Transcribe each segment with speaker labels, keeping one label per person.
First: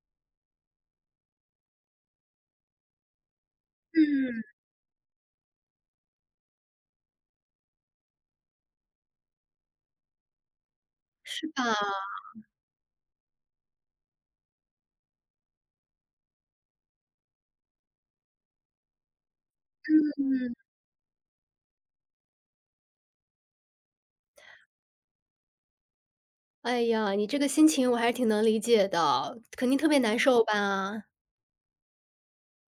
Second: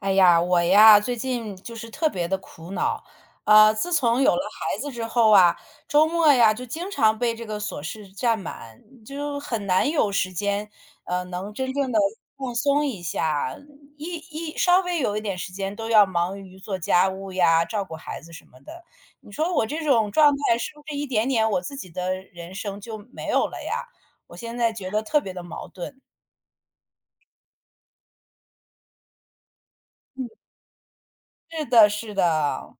Speaker 1: 哎呀，我呀，最近就是特别的苦恼。自从有了
Speaker 2: 嗯，
Speaker 1: 孩子之后啊，周末呀就经常被这个琐事占满，就很难有时间，
Speaker 2: 是
Speaker 1: 能
Speaker 2: 吧？
Speaker 1: 真正的放松一下。稍微有一点时间，都要忙于做家务呀、照顾孩子什么的。你说我这种状
Speaker 2: 嗯，
Speaker 1: 态，是不是一点点我自己的人生就没有了呀？我现在觉得特别的矛盾。
Speaker 2: 哎呀，你这个心情我还是挺能理解的，肯定特别难受吧？
Speaker 1: 是的，是的。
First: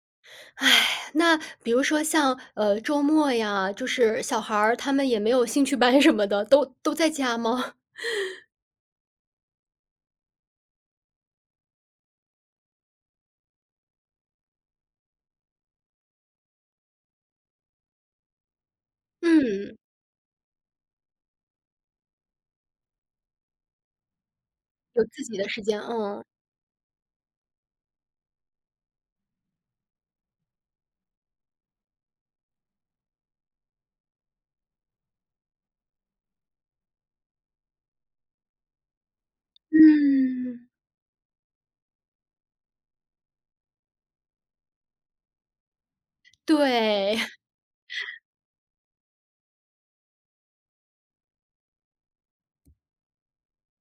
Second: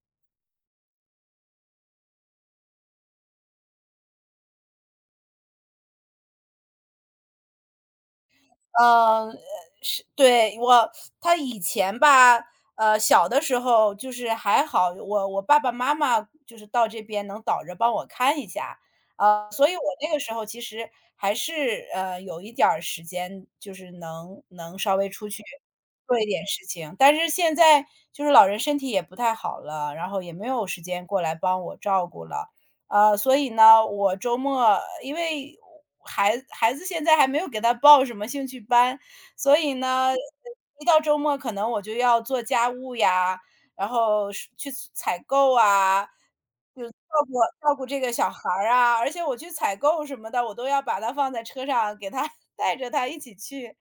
Speaker 2: 唉，那比如说像，周末呀，就是小孩儿他们也没有兴趣班什么的，都在家吗？
Speaker 1: 嗯呃，是对，我他以前吧，小的时候就是还好，我爸爸妈妈就是到这边能倒着帮我看一下，所以
Speaker 2: 嗯，
Speaker 1: 我 那个时候其实还是，有一点儿时间，就是能稍
Speaker 2: 有
Speaker 1: 微
Speaker 2: 自
Speaker 1: 出
Speaker 2: 己
Speaker 1: 去
Speaker 2: 的时间，
Speaker 1: 做
Speaker 2: 嗯。
Speaker 1: 一点事情。但是现在就是老人身体也不太好了，然后也没有时间过来帮我照顾了，所以呢，我周末因为孩子现在还没有给他报什么兴趣班，所以呢，
Speaker 2: 嗯，
Speaker 1: 一到周末可能我就要做家务呀，然后是去采购啊，就
Speaker 2: 对，
Speaker 1: 顾照顾这个小孩儿啊，而且我去采购什么的，我都要把他放在车上，给他 带着他一起去，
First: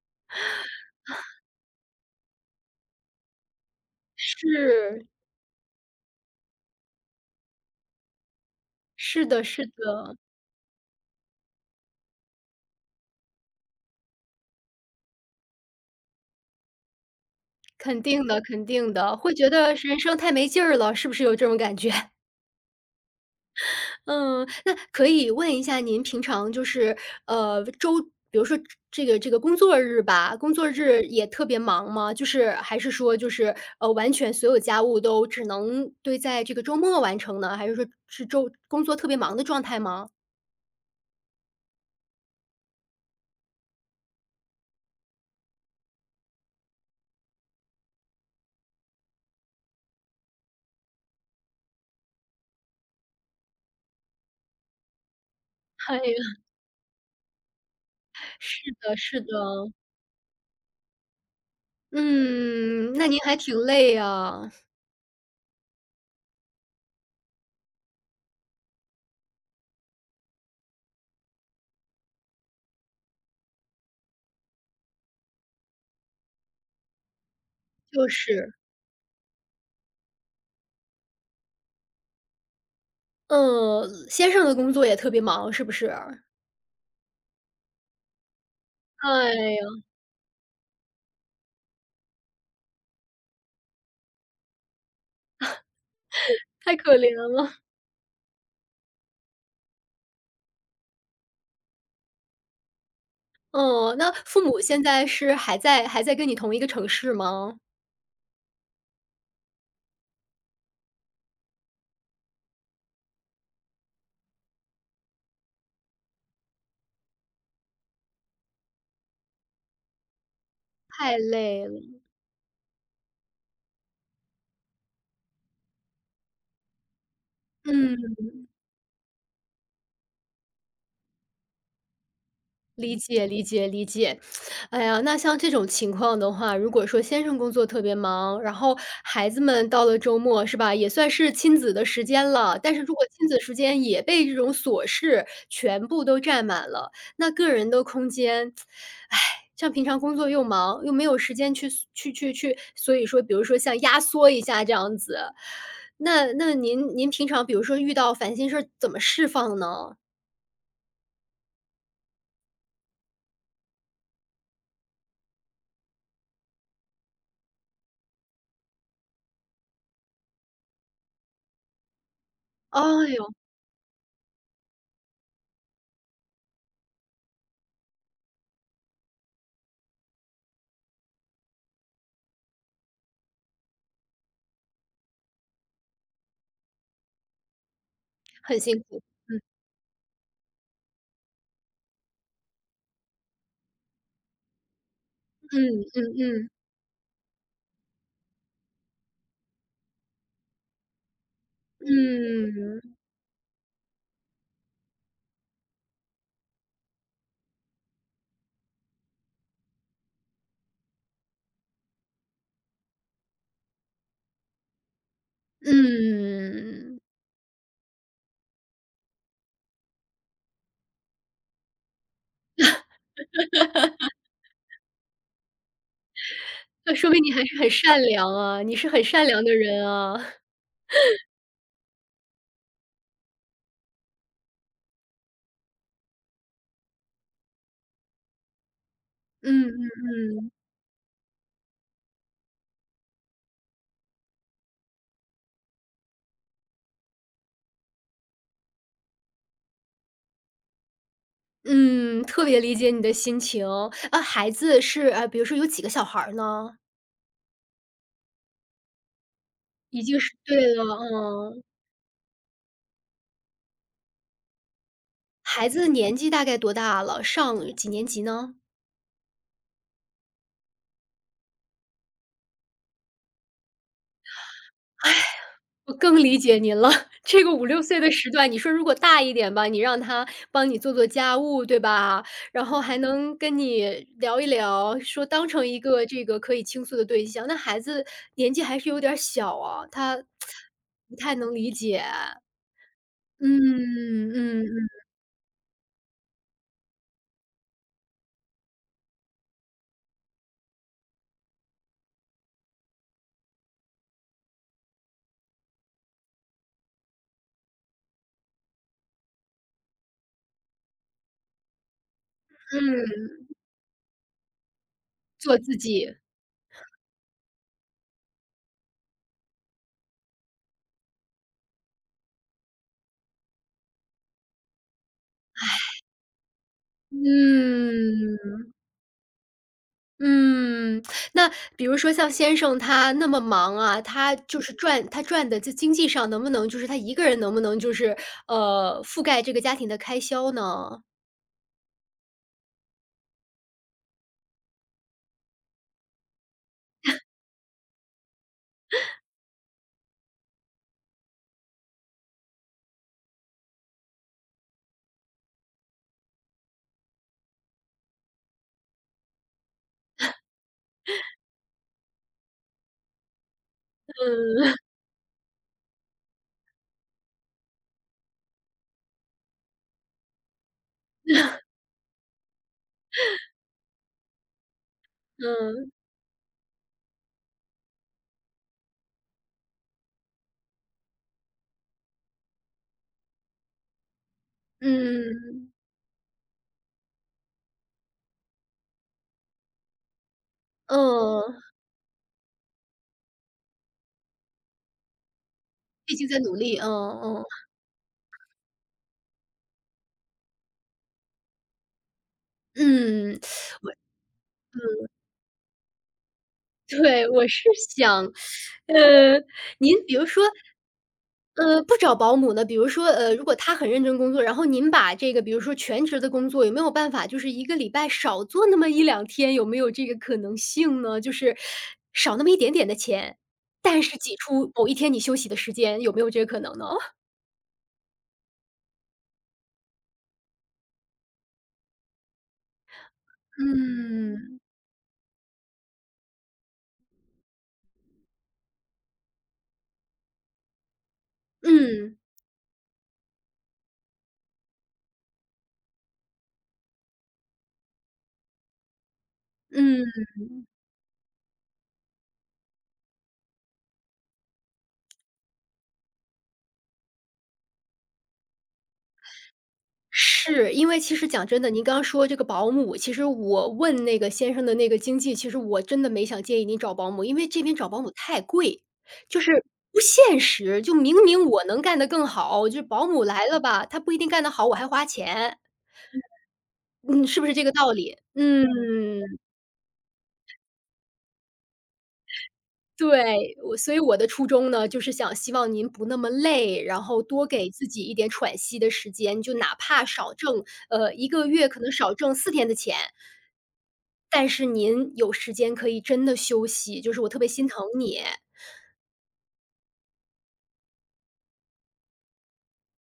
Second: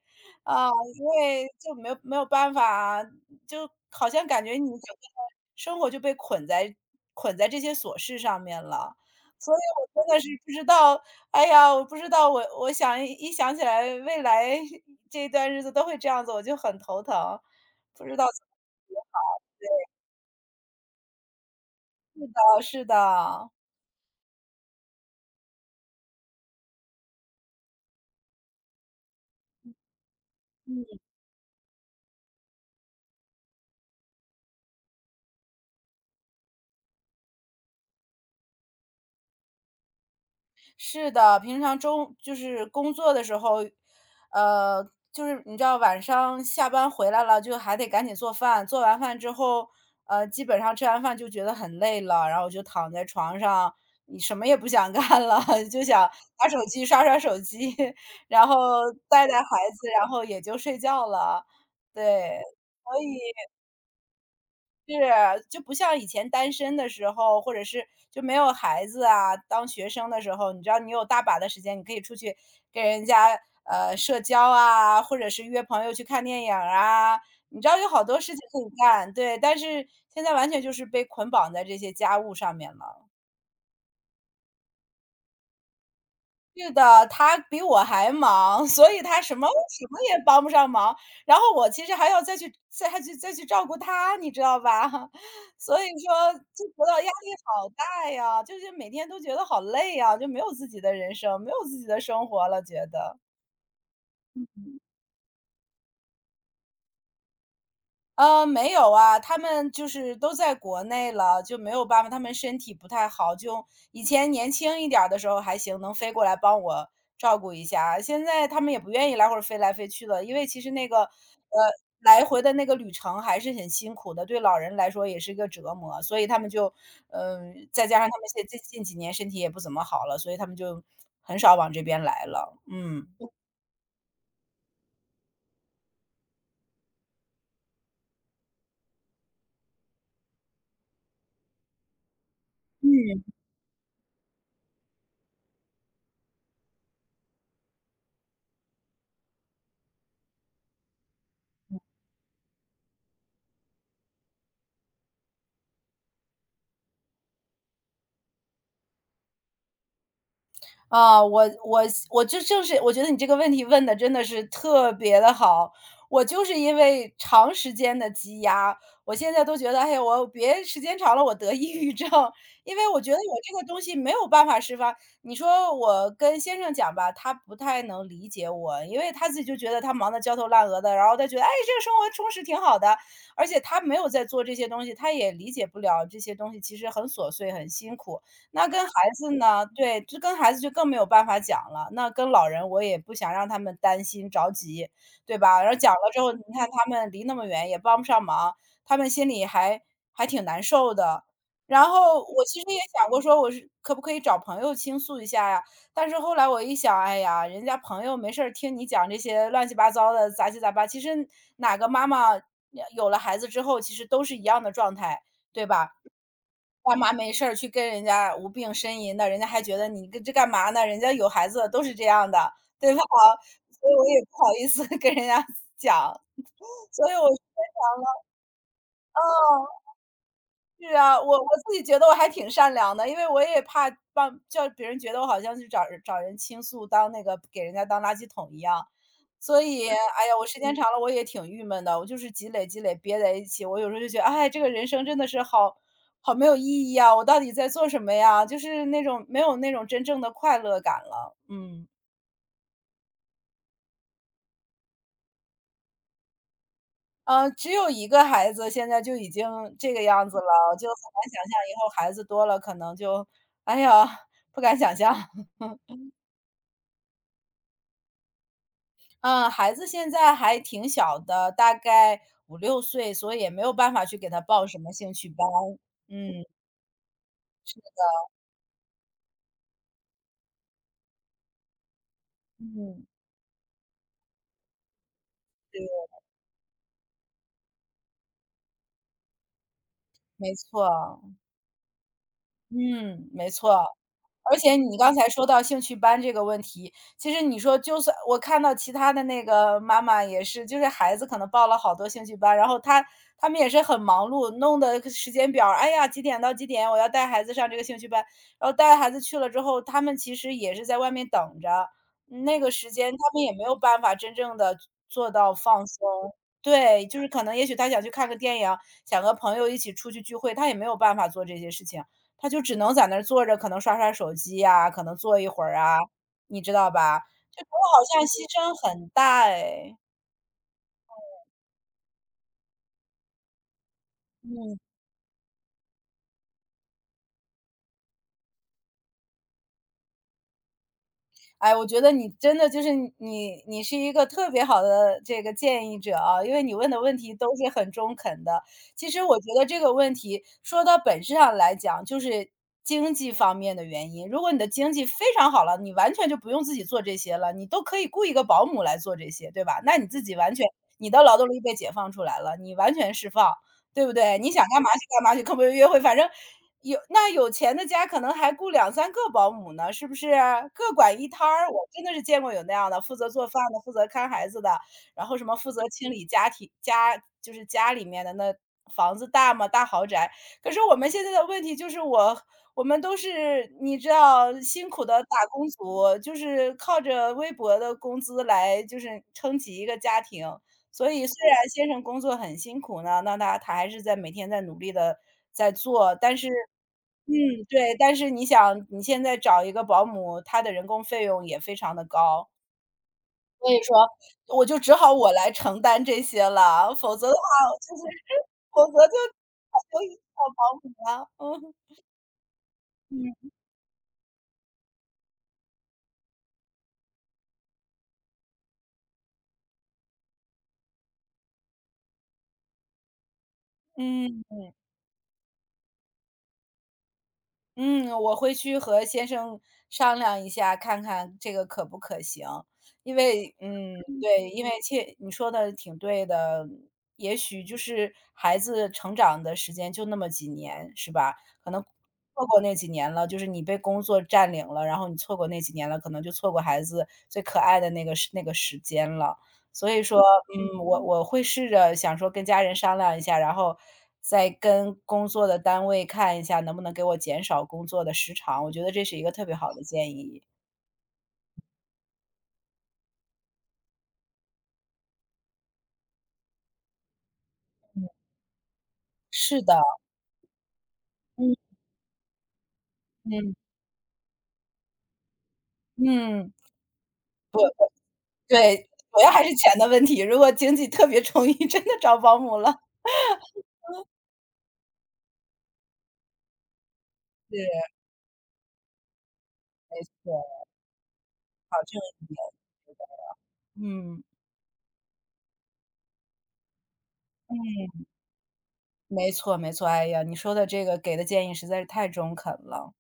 Speaker 1: 啊，因为就没有办法，就好 像感觉你整个
Speaker 2: 是，
Speaker 1: 的生活就被捆在这些琐事上面了。
Speaker 2: 是的
Speaker 1: 所以
Speaker 2: 是
Speaker 1: 我真
Speaker 2: 的，
Speaker 1: 的是不知道，哎呀，我不知道，我想想起来未来这段日子都会这样子，我就很头疼，
Speaker 2: 肯
Speaker 1: 不知道
Speaker 2: 定的
Speaker 1: 怎么
Speaker 2: 肯定的，会觉得人生太没劲儿了，是不是有这种感觉？
Speaker 1: 办是的。
Speaker 2: 嗯，那可以问一下您平常就是，呃，周比如说这个工作日吧，工作日也特别忙吗？就是还是说就是，完全所有家务都只能堆在这个周末完成呢？还是说是周工作特别忙的状态吗？
Speaker 1: 是的，平常中就是工作的时候，呃，就是你知道晚上下班回来了，就还得赶紧做饭，做完饭之后，基本上吃完饭就觉得很累了，然后我就躺在床上，你什么也不想 干了，就
Speaker 2: 哎
Speaker 1: 想
Speaker 2: 呀，
Speaker 1: 拿手机刷刷手机，然后
Speaker 2: 是的是的。
Speaker 1: 带孩子，然后也就睡觉了。对，
Speaker 2: 嗯，
Speaker 1: 所
Speaker 2: 那您还
Speaker 1: 以
Speaker 2: 挺累啊，
Speaker 1: 是，就不像以前单身的时候，或者是就没有孩子啊，当学生的时候，你知道你有大把的时间，你可以出去跟人家社交啊，或者是约朋友去看电影儿啊，你知道有好
Speaker 2: 就
Speaker 1: 多事情
Speaker 2: 是。
Speaker 1: 可以干，对。但是现在完全就是被捆绑在这些家务上面了。
Speaker 2: 嗯，先生的工作也特别忙，是不是？
Speaker 1: 是的，他比我还忙，所以他
Speaker 2: 哎
Speaker 1: 什么
Speaker 2: 呀，
Speaker 1: 什么也帮不上忙。然后我其实还要再去再还去再去照顾他，你知道吧？所以说就觉
Speaker 2: 太可
Speaker 1: 得压
Speaker 2: 怜
Speaker 1: 力
Speaker 2: 了。
Speaker 1: 好大呀，就是每天都觉得好累呀，就没有自己的人生，没有自己的生活了，觉得。
Speaker 2: 哦，那父母现在是还在跟你同一个城市吗？
Speaker 1: 没有啊，他们就是都在国内了，就没有办法，他们身体不太好，就以前年轻一点儿的时候还行，能飞过来帮我照顾一下，现在他们也不愿意来回儿飞来飞去了，因为其实那个，
Speaker 2: 太累了，
Speaker 1: 来回的那个旅程还是很辛苦的，对老人来说也是一个折磨，所以他们就，嗯、再加上
Speaker 2: 嗯。
Speaker 1: 他们现最近几年身体也不怎么好了，所以他们就很少往这边来了，
Speaker 2: 理
Speaker 1: 嗯。
Speaker 2: 解理解理解。哎呀，那像这种情况的话，如果说先生工作特别忙，然后孩子们到了周末是吧，也算是亲子的时间了，但是如果
Speaker 1: 嗯，
Speaker 2: 亲子时间也被这种琐事全部都占满了，那个人的空间，唉，像平常工作又忙，又没有时间去，所以说比如说像压缩一下这样子。那您平常比如说遇到烦心事儿怎么释放呢？
Speaker 1: 啊，我我就正是我觉得你这个问题问的真的是特别的好。我就是因为长时间的积压，我现在都觉得，哎呀，我别时间长了我得抑郁症，因
Speaker 2: 哎
Speaker 1: 为我觉得
Speaker 2: 呦，
Speaker 1: 我这个东西没有办法释放。你说我跟先生讲吧，他不太能理解我，因为他自己就觉得他忙得焦头烂额的，然后他觉得，哎，这个生活充实挺好的，而且他没有在做这些东西，他也理解不了这些东西其实很琐碎、很辛苦。
Speaker 2: 很
Speaker 1: 那跟
Speaker 2: 辛
Speaker 1: 孩
Speaker 2: 苦，
Speaker 1: 子
Speaker 2: 嗯。
Speaker 1: 呢对，这跟孩子就更没有办法讲了。那跟老人我也不想让他们担心着急，对吧？然后
Speaker 2: 嗯
Speaker 1: 讲
Speaker 2: 嗯
Speaker 1: 了之后，你
Speaker 2: 嗯，
Speaker 1: 看他们离那么远，也帮不上忙，他们心里还挺难受的。然后我其实也
Speaker 2: 嗯，
Speaker 1: 想过说，我是可不可以找朋友倾诉一下呀？但是后来我一想，哎呀，人家朋友没事儿听你讲这些乱七八糟的、杂七杂八，其实哪个妈妈有了孩子之后，其实都是一样的状态，对吧？干
Speaker 2: 嗯。
Speaker 1: 嘛没事儿去跟人家无病呻吟的，人家还觉得你跟这干嘛呢？人家有孩子的都是这样的，对吧？所以我也不好意思 跟人家讲，
Speaker 2: 那
Speaker 1: 所
Speaker 2: 说
Speaker 1: 以
Speaker 2: 明
Speaker 1: 我
Speaker 2: 你还是
Speaker 1: 嗯。
Speaker 2: 很善良啊，你是很善良的
Speaker 1: 哦
Speaker 2: 人啊。
Speaker 1: 是啊，我自己觉得我还挺善良的，因为我也怕帮叫别人觉得我好像去找人倾诉，当那个给人家当垃圾桶一样。所
Speaker 2: 嗯
Speaker 1: 以，哎
Speaker 2: 嗯
Speaker 1: 呀，我时间嗯长了我也挺郁闷的，我就是积累憋在一起，我有时候就觉得，哎，这个人生真的是好没有意义啊！我到底在做什么呀？就是那种没有那种真正的快乐感了，嗯。
Speaker 2: 嗯，特别理解你的心情。啊，孩子是比如说有几个小孩儿呢？
Speaker 1: 只有一个孩子现在就已经这个
Speaker 2: 已经
Speaker 1: 样
Speaker 2: 是
Speaker 1: 子了，
Speaker 2: 对了，
Speaker 1: 就很难想象
Speaker 2: 嗯。
Speaker 1: 以后孩子多了可能就哎呀，不敢想象。
Speaker 2: 孩子年纪大概多大了？上几年级呢？
Speaker 1: 嗯，孩子现在还挺小的，大概五六岁，所以也没有办法去给他报什么兴趣班。
Speaker 2: 我更理
Speaker 1: 嗯，
Speaker 2: 解您了，这个五六岁的时段，你说如果大一点吧，你让他帮你做做家务，对吧？然后还
Speaker 1: 嗯，
Speaker 2: 能跟你聊一聊，说当成一个这个可以倾诉的对象，那孩子年纪还是有点儿小啊，他
Speaker 1: 没
Speaker 2: 不
Speaker 1: 错，
Speaker 2: 太能理解。
Speaker 1: 嗯，没
Speaker 2: 嗯，
Speaker 1: 错。
Speaker 2: 嗯，
Speaker 1: 而
Speaker 2: 嗯，
Speaker 1: 且
Speaker 2: 嗯
Speaker 1: 你刚才说到兴趣班这个问题，其实你说就算我看到其他的那个妈妈也是，就是孩子可能报了好多兴趣班，然后他们也是很忙碌，弄的时间表儿，哎呀，几点到几点我要带孩子上这个兴趣班，然后带孩子去了之后，他们其实也是在外面等着，嗯那个时间他们也没有办法真正的做到
Speaker 2: 做自
Speaker 1: 放
Speaker 2: 己，
Speaker 1: 松。对，就是可能也许他想去看个电影，想和朋友一起出去聚会，他也没有办法做这些事情。他就只能在那儿坐着，可能刷刷手机呀，可能坐一会儿啊，你知道吧？这觉得好像牺
Speaker 2: 嗯。
Speaker 1: 牲很大哎。
Speaker 2: 嗯，那比如说像先生他那么忙啊，他就是
Speaker 1: 嗯。
Speaker 2: 赚他赚的就经济上能不能就是他一个人能不能就是，覆盖这个家庭的开销呢？
Speaker 1: 哎，我觉得你真的就是你是一个特别好的这个建议者啊，因为你问的问题都是很中肯的。其实我觉得这个问题说到本质上来讲，就是经济方面的原因。如果你的经济非常好了，你完全就不用自己做这些了，你都可以雇一个保姆来做这些，对吧？那你自己完全你的劳动力被解放出来了，你完全释放，对不对？你想
Speaker 2: 嗯，
Speaker 1: 干嘛去干嘛去，跟朋友约会，反正有那有钱的家可能还雇两三个保姆呢，是不是？各管一摊儿，我真的是见过有那样的，负责做饭的，负责看孩子的，然后什么负责
Speaker 2: 嗯，
Speaker 1: 清理家庭家就是家里面的那房子大嘛，大豪宅。可是我们现在的问题就是我们都是你知道辛苦的打工
Speaker 2: 嗯，
Speaker 1: 族，就是靠着微薄的工资来就是撑起一个家庭。所以虽然
Speaker 2: 嗯，
Speaker 1: 先生工作很辛苦呢，那他还是在每天在努力的在做，
Speaker 2: 毕竟
Speaker 1: 但
Speaker 2: 在
Speaker 1: 是
Speaker 2: 努力，嗯，
Speaker 1: 嗯，
Speaker 2: 嗯，
Speaker 1: 对，但是你想你现在找一个保姆，他的人工费用也非常的高，
Speaker 2: 嗯。
Speaker 1: 所以说我就只好我来承担这些了，否则
Speaker 2: 对，
Speaker 1: 的话
Speaker 2: 我是
Speaker 1: 就是
Speaker 2: 想，
Speaker 1: 否则就
Speaker 2: 呃，您比如说
Speaker 1: 找保姆了，嗯，
Speaker 2: 不找保姆呢，比如说，
Speaker 1: 嗯，
Speaker 2: 如果他很认真工作，然后您把这个比如说全职的工作，有没有办法就是一个礼拜少做那么一两天，有没有这个可能性呢？就是少那么一点点的钱，但是挤
Speaker 1: 嗯。
Speaker 2: 出某一天你休息的时间，有没有这个可能呢？
Speaker 1: 嗯，我会去和先生商量一下，看看这个可不可行。因为嗯，嗯对，
Speaker 2: 嗯。
Speaker 1: 因为切你说的挺对的，也许就是孩子成长的时间就那么几年，是吧？可能
Speaker 2: 嗯，
Speaker 1: 错过那几年了，就是你被工作占领了，然后你错过那几年了，可能就错过孩子最可爱的那个时间了。所以说，
Speaker 2: 嗯。
Speaker 1: 嗯，我会试着想说跟家人商量一下，然后再跟工作的单位看一下能不能给我减少工作的时长，我觉得这是一个特别好的建议。
Speaker 2: 是，因为其实讲真的，您刚刚说这个保姆，其实我问那个先生的那个经济，其实我真的没想建议您找保姆，因为这边找保姆太贵，就是
Speaker 1: 是的，
Speaker 2: 不现实。就明明我
Speaker 1: 嗯
Speaker 2: 能干得更好，就保姆来
Speaker 1: 嗯
Speaker 2: 了吧，他不一定干得好，我还花钱，
Speaker 1: 嗯，
Speaker 2: 嗯，是不是这个道理？嗯。
Speaker 1: 对，主要还是钱的问题，如果经济特别充裕，真的找保姆了。
Speaker 2: 对，我所以我的初衷呢，就是想希望您不那么累，然后多
Speaker 1: 是，
Speaker 2: 给自己一点喘息的时间，就哪怕
Speaker 1: 对，
Speaker 2: 少挣，一个月
Speaker 1: 保
Speaker 2: 可能
Speaker 1: 证
Speaker 2: 少
Speaker 1: 一
Speaker 2: 挣
Speaker 1: 点，
Speaker 2: 四天的钱。
Speaker 1: 嗯
Speaker 2: 但是您有时间可以真的休息，就是我特别心
Speaker 1: 嗯，
Speaker 2: 疼你。
Speaker 1: 没错没错，哎呀，你说的这个给的建议实在是太中肯了。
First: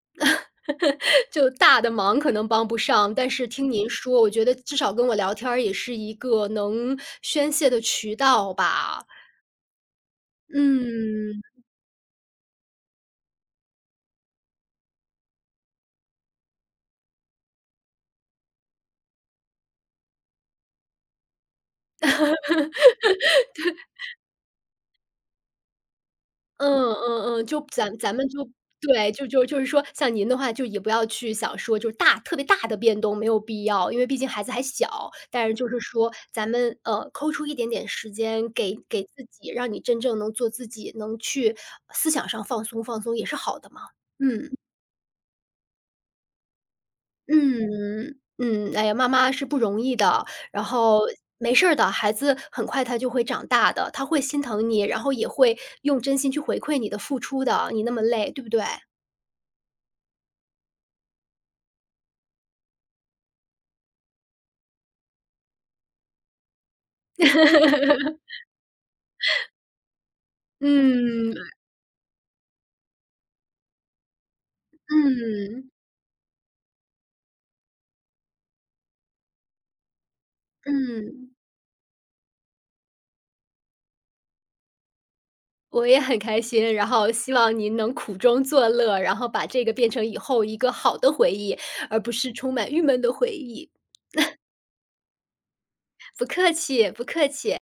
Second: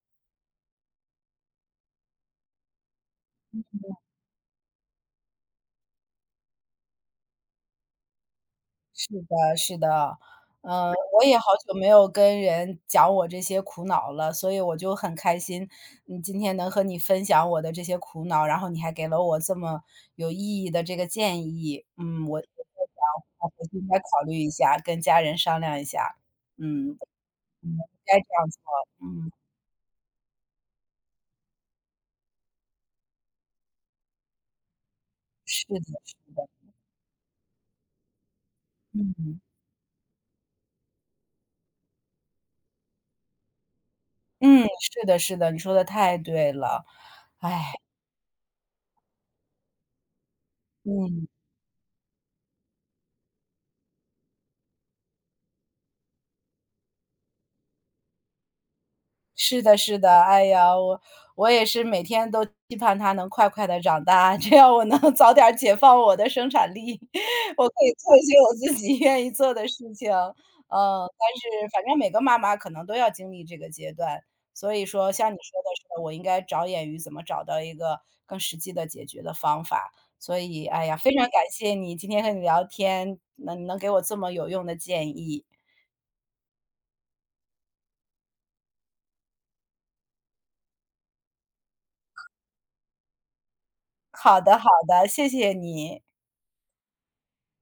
Speaker 2: 就大的忙可能帮不上，但是听您说，我觉得至少跟我聊天儿也是一个能宣泄的渠道吧。
Speaker 1: 是的是的，嗯，我也
Speaker 2: 嗯。
Speaker 1: 好久没有跟人讲我这些苦恼了，所以我就很开心，嗯，今天能和你分享我的这些苦恼，然后你还给了我这么有意义的这个建议，嗯，我在想我回去应该考虑一下，跟家人商量一下，嗯，
Speaker 2: 嗯嗯嗯，就
Speaker 1: 嗯，
Speaker 2: 咱
Speaker 1: 该
Speaker 2: 咱
Speaker 1: 这
Speaker 2: 们
Speaker 1: 样
Speaker 2: 就
Speaker 1: 做，
Speaker 2: 对，就
Speaker 1: 嗯，
Speaker 2: 就就是说，像您的话，就也不要去想说就是大特别大的变动没有必要，因为毕竟孩子还小。但是
Speaker 1: 是
Speaker 2: 就是
Speaker 1: 的
Speaker 2: 说，
Speaker 1: 是的，
Speaker 2: 咱们抠出一点点时间给自
Speaker 1: 嗯，
Speaker 2: 己，让你真正能做自己，能去思想上放松放松也是好的嘛。嗯
Speaker 1: 嗯，是的是的，你说的太对了，
Speaker 2: 嗯嗯，哎呀，妈妈是不容易的，然后
Speaker 1: 嗯。
Speaker 2: 没事儿的，孩子很快他就会长大的，他会心疼你，然后也会用真心去回馈你的付出的，你那么累，对不对？
Speaker 1: 是的是的，哎呀，我也是每天都期盼他能快快的长大，这样我能 早点儿解放我的生产力，我可以做一些我自己愿意做的事情。嗯，但
Speaker 2: 嗯，
Speaker 1: 是反正每个妈妈可能都要经历这个阶段，所以说像你说的
Speaker 2: 嗯，
Speaker 1: 是的我应该着眼于怎么找到一个更实际的解决的方法。所以，哎呀，非常
Speaker 2: 嗯，
Speaker 1: 感谢你，今天和你聊天，能给我这么有用的建议。
Speaker 2: 我也很开心，然后希望您能苦中作乐，然后把这个变成以后一个好的回忆，而不是充满郁闷的回忆。
Speaker 1: 好的好的，谢谢你。
Speaker 2: 不客气，不客气。